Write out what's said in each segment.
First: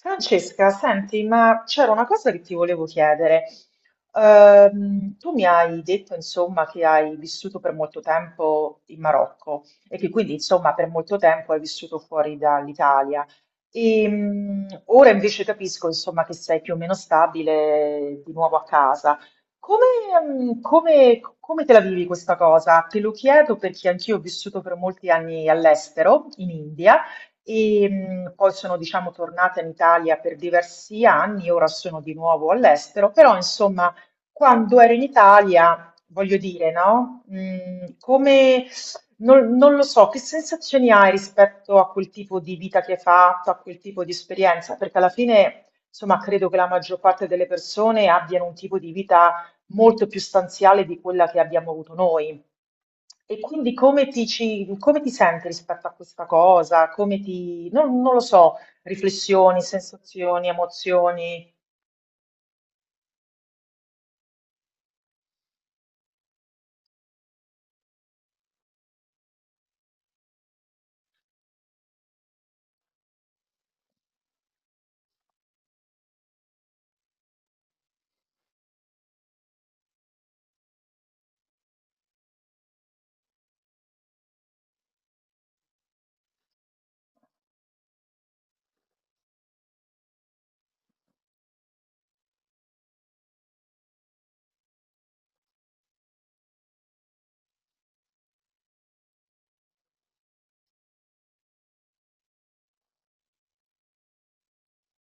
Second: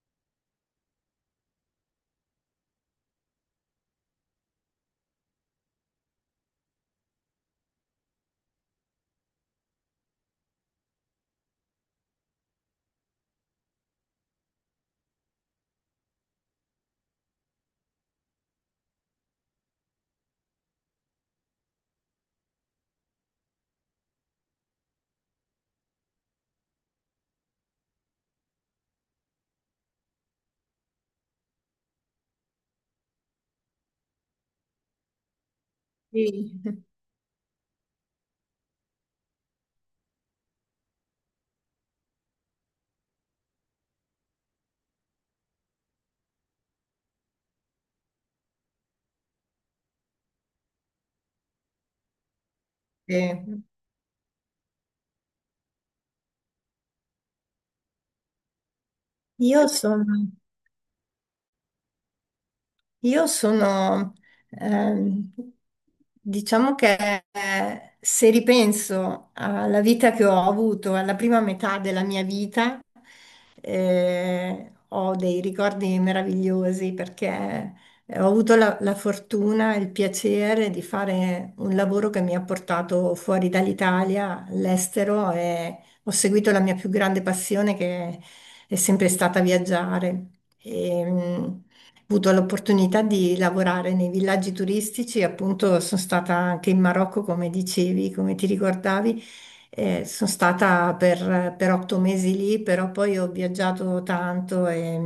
Francesca, senti, ma c'era una cosa che ti volevo chiedere. Tu mi hai detto, insomma, che hai vissuto per molto tempo in Marocco e che quindi, insomma, per molto tempo hai vissuto fuori dall'Italia. E ora invece capisco, insomma, che sei più o meno stabile di nuovo a casa. Come, Come te la vivi questa cosa? Te lo chiedo perché anch'io ho vissuto per molti anni all'estero, in India e poi sono diciamo tornata in Italia per diversi anni, ora sono di nuovo all'estero, però insomma quando ero in Italia, voglio dire, Sì. no? Non, non lo so, che sensazioni hai rispetto a quel tipo di vita che hai fatto, a quel tipo di esperienza? Perché alla fine, insomma, credo che la maggior parte delle persone abbiano un tipo di vita molto più stanziale di quella che abbiamo avuto noi. E Sì. quindi come come ti senti rispetto a questa cosa? Come ti, non, non lo so, riflessioni, Io sono, sensazioni, emozioni? Io sono, ehm, diciamo che se ripenso alla vita che ho avuto, alla prima metà della mia vita, ho dei ricordi meravigliosi perché ho avuto la fortuna e il piacere di fare un lavoro che mi ha portato fuori dall'Italia, all'estero e ho seguito la mia più grande passione che è sempre stata viaggiare. E, avuto l'opportunità di lavorare nei villaggi turistici, appunto sono stata anche in Marocco, come dicevi, come ti ricordavi. Sono stata per 8 mesi lì, però poi ho viaggiato tanto e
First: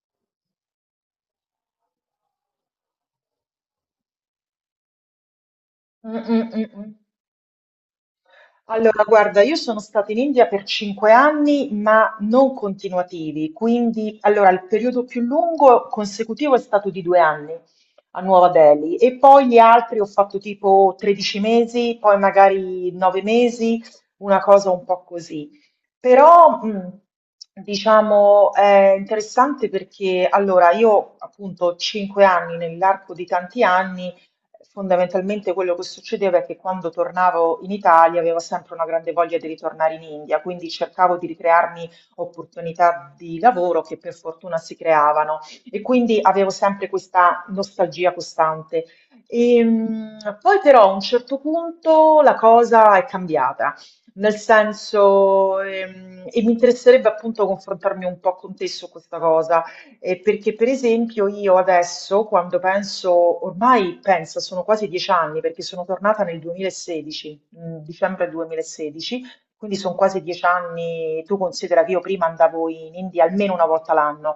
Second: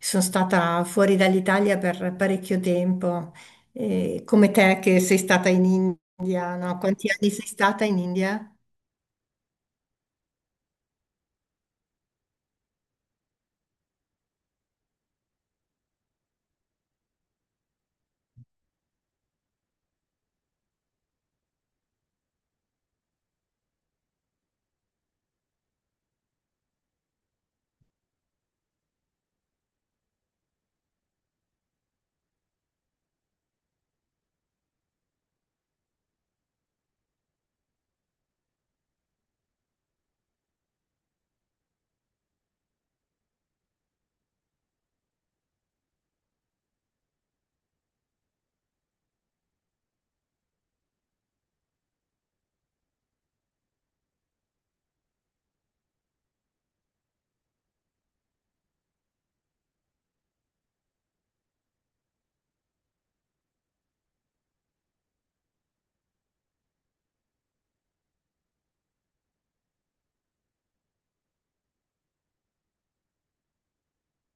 sono stata fuori dall'Italia per parecchio tempo. Come te che sei stata in Mm, mm, India, mm, no? mm. Quanti anni sei stata in India? Allora, guarda, io sono stata in India per 5 anni, ma non continuativi, quindi allora, il periodo più lungo consecutivo è stato di 2 anni a Nuova Delhi e poi gli altri ho fatto tipo 13 mesi, poi magari 9 mesi, una cosa un po' così. Però, diciamo, è interessante perché allora, io appunto ho 5 anni nell'arco di tanti anni. Fondamentalmente quello che succedeva è che quando tornavo in Italia avevo sempre una grande voglia di ritornare in India, quindi cercavo di ricrearmi opportunità di lavoro che per fortuna si creavano e quindi avevo sempre questa nostalgia costante. Poi però a un certo punto la cosa è cambiata, nel senso, e mi interesserebbe appunto confrontarmi un po' con te su questa cosa. Perché per esempio io adesso, quando penso, ormai penso, sono quasi 10 anni, perché sono tornata nel 2016, dicembre 2016, quindi sono quasi 10 anni, tu considera che io prima andavo in India almeno una volta l'anno,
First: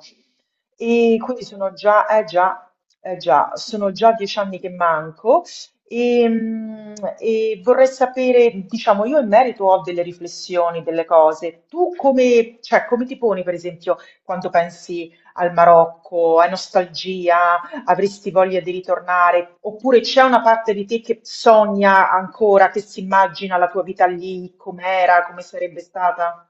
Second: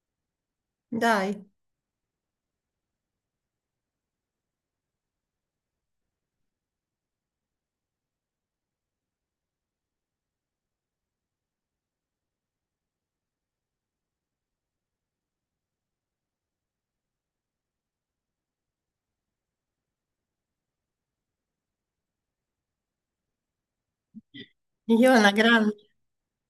e Dai, quindi sono già, sono già 10 anni che manco e, mm, e vorrei sapere, diciamo, io in merito ho delle riflessioni, delle cose. Tu come, cioè, come ti poni, per esempio, quando pensi al Marocco? Hai nostalgia? Avresti voglia di ritornare? Oppure c'è una parte di te che sogna ancora, che si immagina la tua vita lì, io com'era, una come grande. sarebbe stata?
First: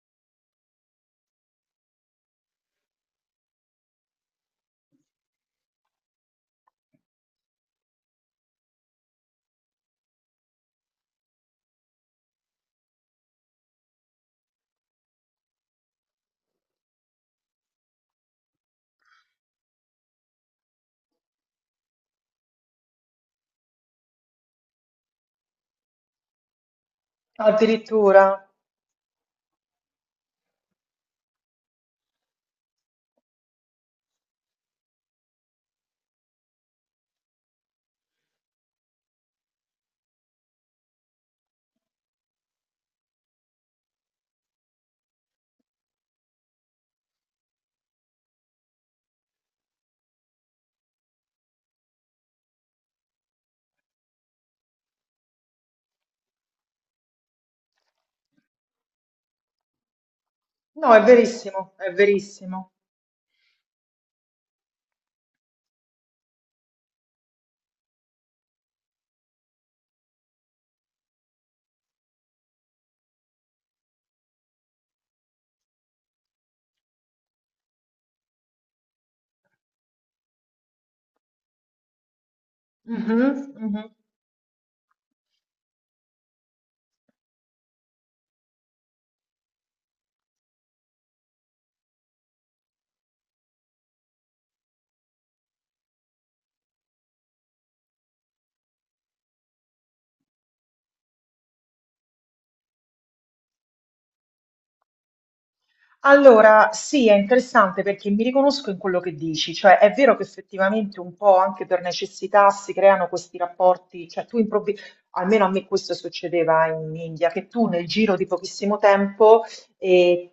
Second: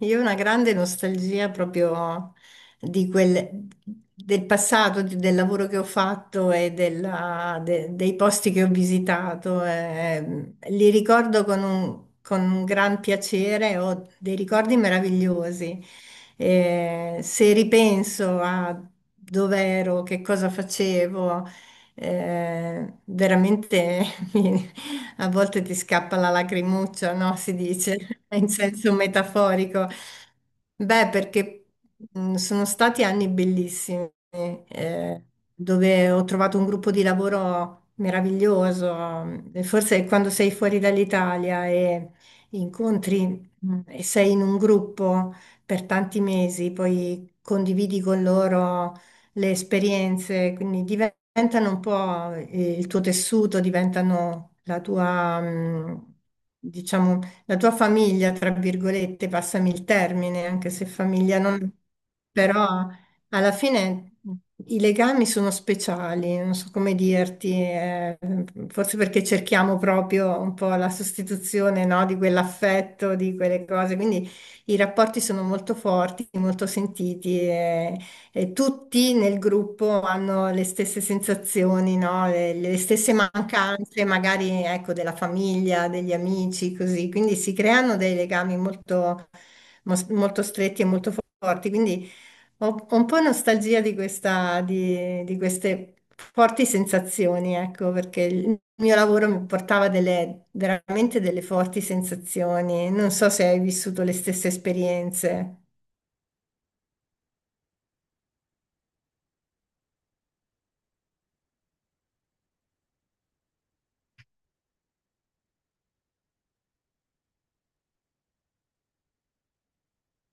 Io ho una grande nostalgia proprio di quel, del passato, del lavoro che ho fatto e dei posti che ho visitato. Eh, li ricordo con con un gran piacere, ho dei ricordi meravigliosi. Se ripenso a dove ero, che cosa facevo, veramente mi- a volte ti scappa la lacrimuccia, no? Si dice Addirittura? in senso metaforico. Beh, perché sono stati anni bellissimi, dove ho trovato un gruppo di lavoro meraviglioso. E forse quando sei fuori dall'Italia e incontri e sei in un gruppo per tanti mesi, poi condividi con loro le esperienze, quindi diventano un po' il tuo tessuto, diventano la tua, diciamo, la tua famiglia, tra virgolette, passami il termine, anche se No, è famiglia non... verissimo, è verissimo. Però alla fine i legami sono speciali, non so come dirti, forse perché cerchiamo proprio un po' la sostituzione, no, di quell'affetto, di quelle cose, quindi i rapporti sono molto forti, molto sentiti e tutti nel gruppo hanno le stesse sensazioni, no? Le stesse Mhm, mhm. mancanze, magari ecco, della famiglia, degli amici, così. Quindi si creano dei legami molto, molto stretti e molto forti. Quindi ho un po' nostalgia di questa, di queste forti sensazioni, ecco, perché il mio lavoro mi portava delle, veramente delle forti sensazioni. Non so se hai vissuto le stesse esperienze. Allora, sì, è interessante perché mi riconosco in quello che dici, cioè è vero che effettivamente un po' anche per necessità si creano questi rapporti, cioè tu improvvisi, almeno a me questo succedeva in India, che tu nel giro di pochissimo tempo eh,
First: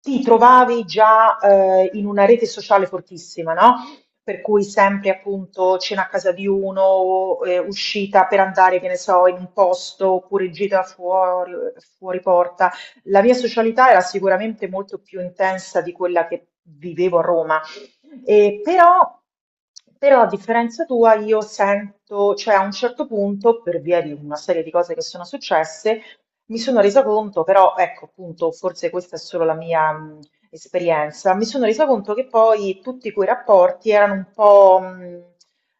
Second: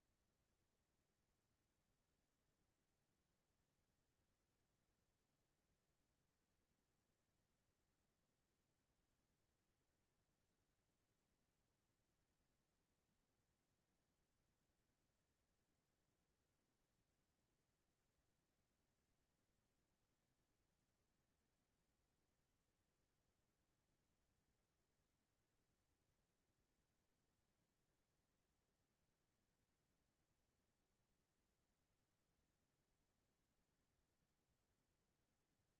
ti trovavi già in una rete sociale fortissima, no? Per cui sempre appunto cena a casa di uno, uscita per andare, che ne so, in un posto oppure gita fuori, fuori porta. La mia socialità era sicuramente molto più intensa di quella che vivevo a Roma. E però, Però, a differenza tua, io sento, cioè a un certo punto, per via di una serie di cose che sono successe, mi sono resa conto, però, ecco, appunto, forse questa è solo la mia esperienza, mi sono resa conto che poi tutti quei rapporti erano un po' mh,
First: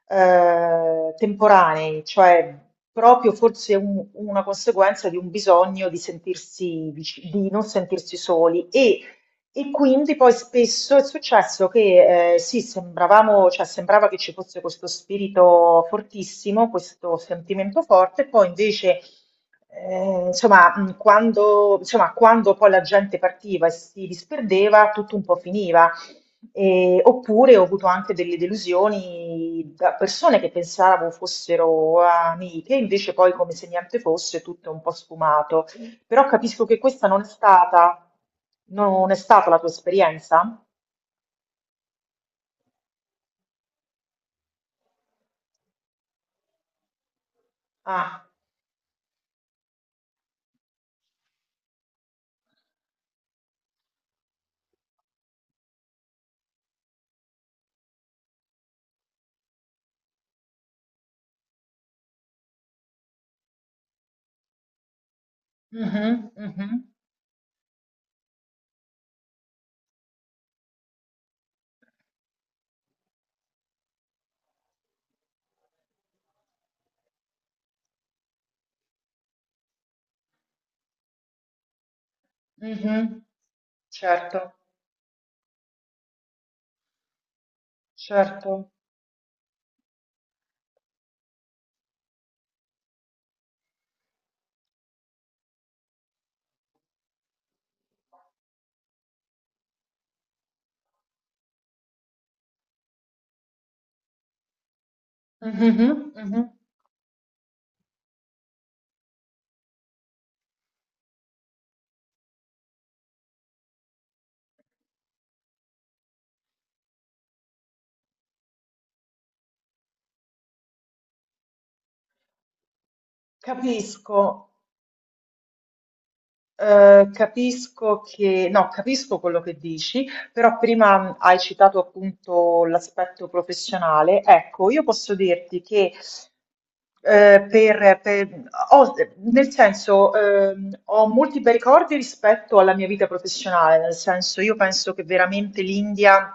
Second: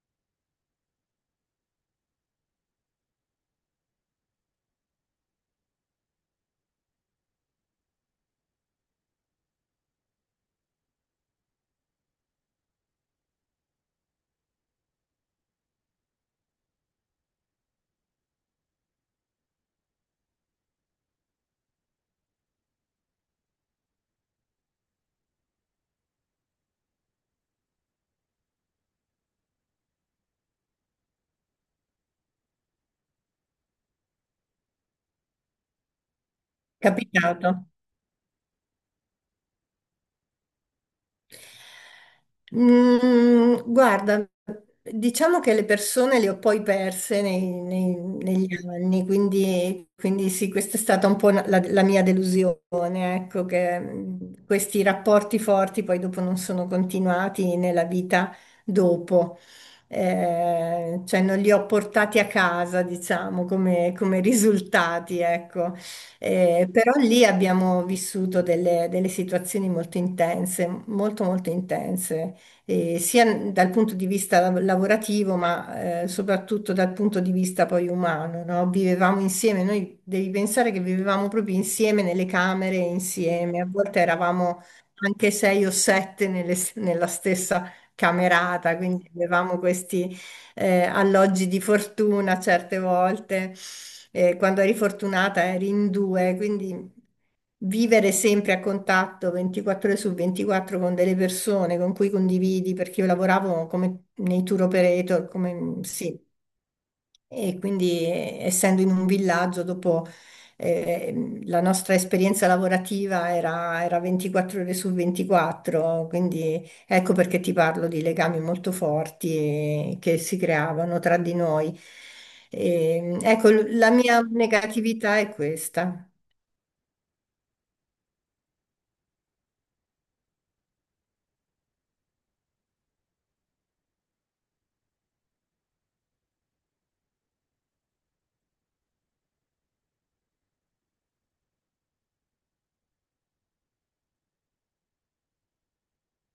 eh, temporanei, cioè proprio forse una conseguenza di un bisogno di sentirsi di non sentirsi soli e quindi poi spesso è successo che sì, sembravamo, cioè sembrava che ci fosse questo spirito fortissimo, questo sentimento forte, poi invece, insomma, quando poi la gente partiva e si disperdeva, tutto un po' finiva. Oppure ho avuto anche delle delusioni da persone che pensavo fossero amiche, invece poi come se niente fosse, tutto è un po' sfumato. Però capisco che questa non è Capitato? stata, non è stata la tua esperienza. Mm, guarda, diciamo che le persone le ho poi perse Ah, negli anni, quindi, quindi sì, questa è stata un po' la mia delusione, ecco, che questi rapporti forti poi dopo non sono continuati nella vita dopo. Cioè non li ho portati a casa, diciamo, come, come risultati, ecco. mhm, mhm, Però lì abbiamo vissuto delle, delle situazioni molto intense, molto intense, sia dal punto di vista lavorativo, ma soprattutto dal punto di vista poi umano, no? Vivevamo insieme, noi devi pensare che vivevamo proprio insieme nelle camere, mhm. insieme, a volte Certo, eravamo anche sei o sette nella stessa certo. camerata, quindi avevamo questi alloggi di fortuna certe volte, quando eri fortunata eri in due, quindi vivere sempre a contatto 24 ore su 24 con delle persone con cui condividi, perché io lavoravo come nei tour operator, come, Mhm, sì, mhm. e quindi, essendo in un villaggio, dopo la nostra esperienza lavorativa era 24 ore su 24, quindi ecco perché ti parlo di legami molto forti che si creavano tra di noi. E, ecco, la mia Capisco. negatività è questa. Capisco che no, capisco quello che dici, però prima hai citato appunto l'aspetto professionale. Ecco, io posso dirti che eh, per, per- ho- nel senso, ho molti bei ricordi rispetto alla mia vita professionale, nel senso, io penso che veramente l'India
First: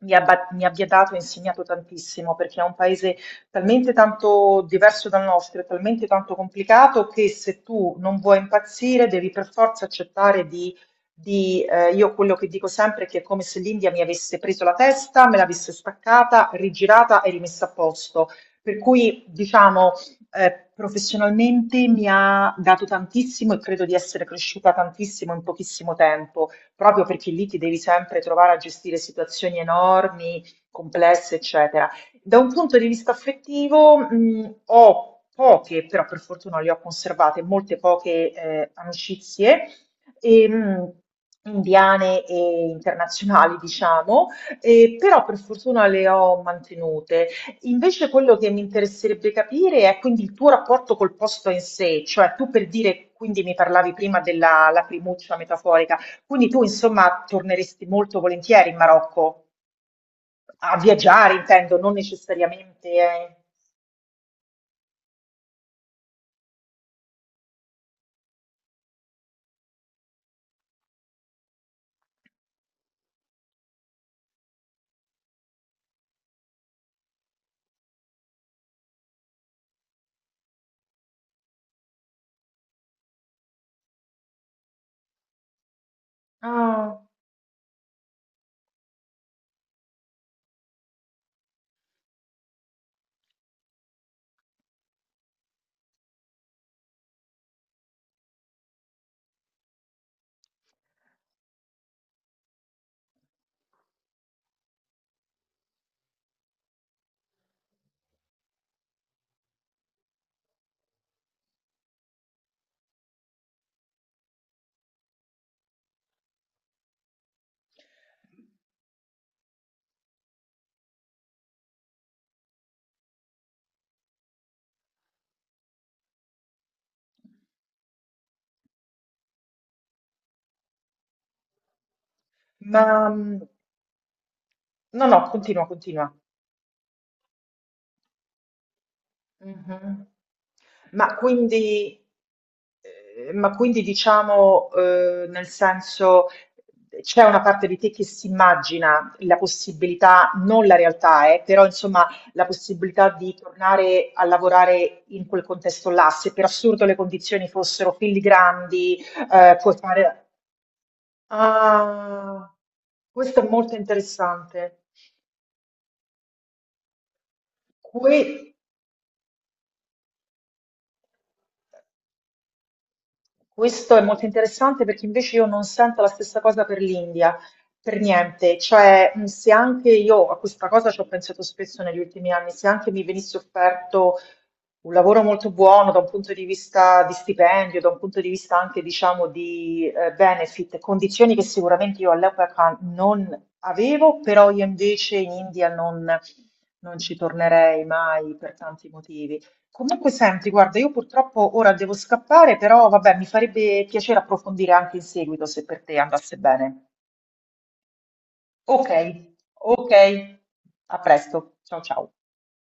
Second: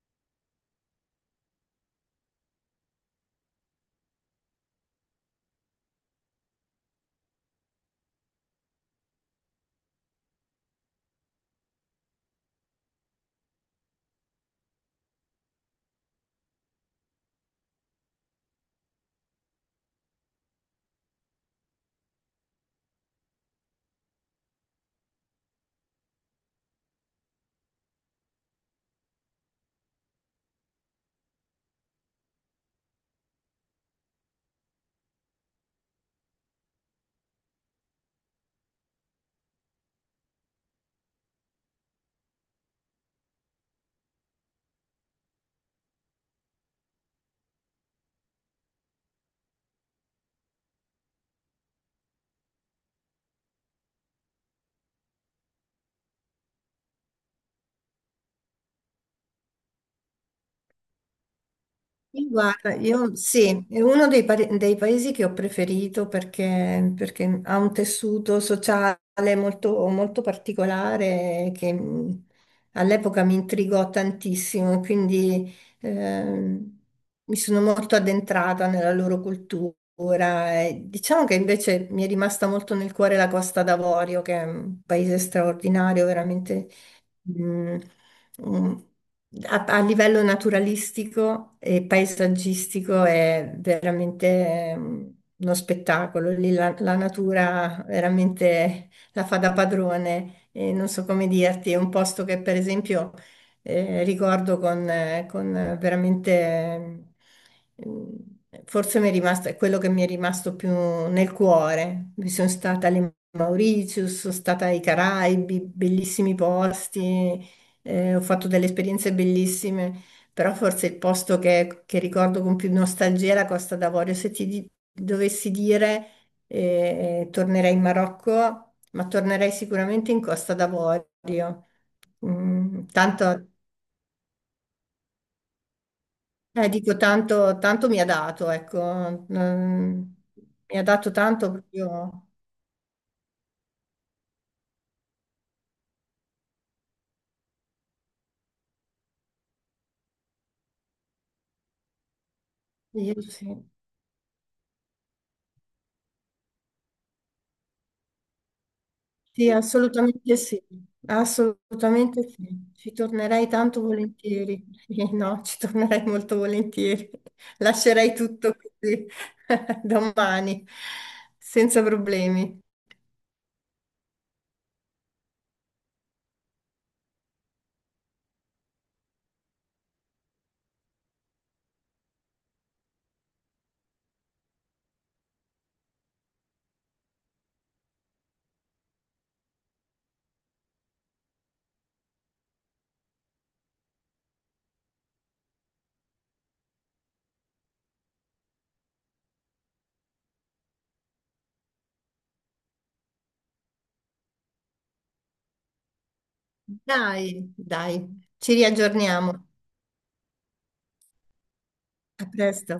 mi abbia dato e insegnato tantissimo, perché è un paese talmente tanto diverso dal nostro, è talmente tanto complicato che se tu non vuoi impazzire devi per forza accettare di io quello che dico sempre è che è come se l'India mi avesse preso la testa, me l'avesse staccata, rigirata e rimessa a posto. Per cui, diciamo, professionalmente mi ha dato tantissimo e credo di essere cresciuta tantissimo in pochissimo tempo, proprio perché lì ti devi sempre trovare a gestire situazioni enormi, complesse, eccetera. Da un punto di vista affettivo, ho poche, però per fortuna le ho conservate, molte poche amicizie, e, mh, indiane e internazionali, diciamo, e però per fortuna le ho mantenute. Invece quello che mi interesserebbe capire è quindi il tuo rapporto col posto in sé, cioè tu per dire, quindi mi parlavi prima della lacrimuccia metaforica, quindi tu insomma torneresti molto volentieri in Marocco. A viaggiare intendo, non Sì, guarda, necessariamente. io Eh. sì, è uno dei, dei paesi che ho preferito perché, perché ha un tessuto sociale molto, molto particolare che all'epoca mi intrigò tantissimo, quindi mi sono molto addentrata nella loro cultura. E diciamo che invece mi è rimasta molto nel cuore la Costa d'Avorio, che è un paese straordinario, veramente. Ah, Mm, mm, a livello naturalistico e paesaggistico è veramente uno spettacolo. Lì la natura veramente la fa da padrone e non so come dirti, è un posto che per esempio ricordo con veramente Ehm, forse mi è rimasto, è quello che mi è rimasto più nel cuore. Mi sono stata alle Mauritius, sono stata ai Caraibi, bellissimi posti, ho fatto delle esperienze bellissime, però forse il posto che ricordo con più nostalgia è la Costa d'Avorio. Se ti dovessi dire, tornerei in Marocco, ma tornerei sicuramente in Costa d'Avorio. ma Mm, mm, tanto no, no, continua, continua. Dico, tanto mi ha dato, ecco, mm, Mhm. mi ha dato Ma tanto quindi, proprio. Ma quindi diciamo, nel senso, c'è una parte di te che si immagina la possibilità, non la realtà, però insomma, la possibilità Io di sì, tornare a lavorare in quel contesto là, se per assurdo le condizioni fossero filigrandi, sì, puoi fare. assolutamente sì, assolutamente Ah, sì. Ci questo tornerei è molto tanto volentieri. interessante. Sì, no, ci tornerei molto volentieri. Lascerei Que- tutto così domani, senza problemi. Questo è molto interessante perché invece io non sento la stessa cosa per l'India, per niente. Cioè, se anche io a questa cosa ci ho pensato spesso negli ultimi anni, se anche mi venisse offerto un lavoro molto buono da un punto di vista di stipendio, da un punto di vista anche, diciamo, di benefit, condizioni che sicuramente io all'epoca non avevo, però io invece in India non non ci tornerei mai per tanti motivi. Comunque, senti, guarda, io purtroppo ora devo scappare, però vabbè, mi farebbe piacere approfondire anche in seguito se per te andasse bene. Dai, dai, ci Ok, riaggiorniamo. ok, a presto. Ciao ciao. A presto.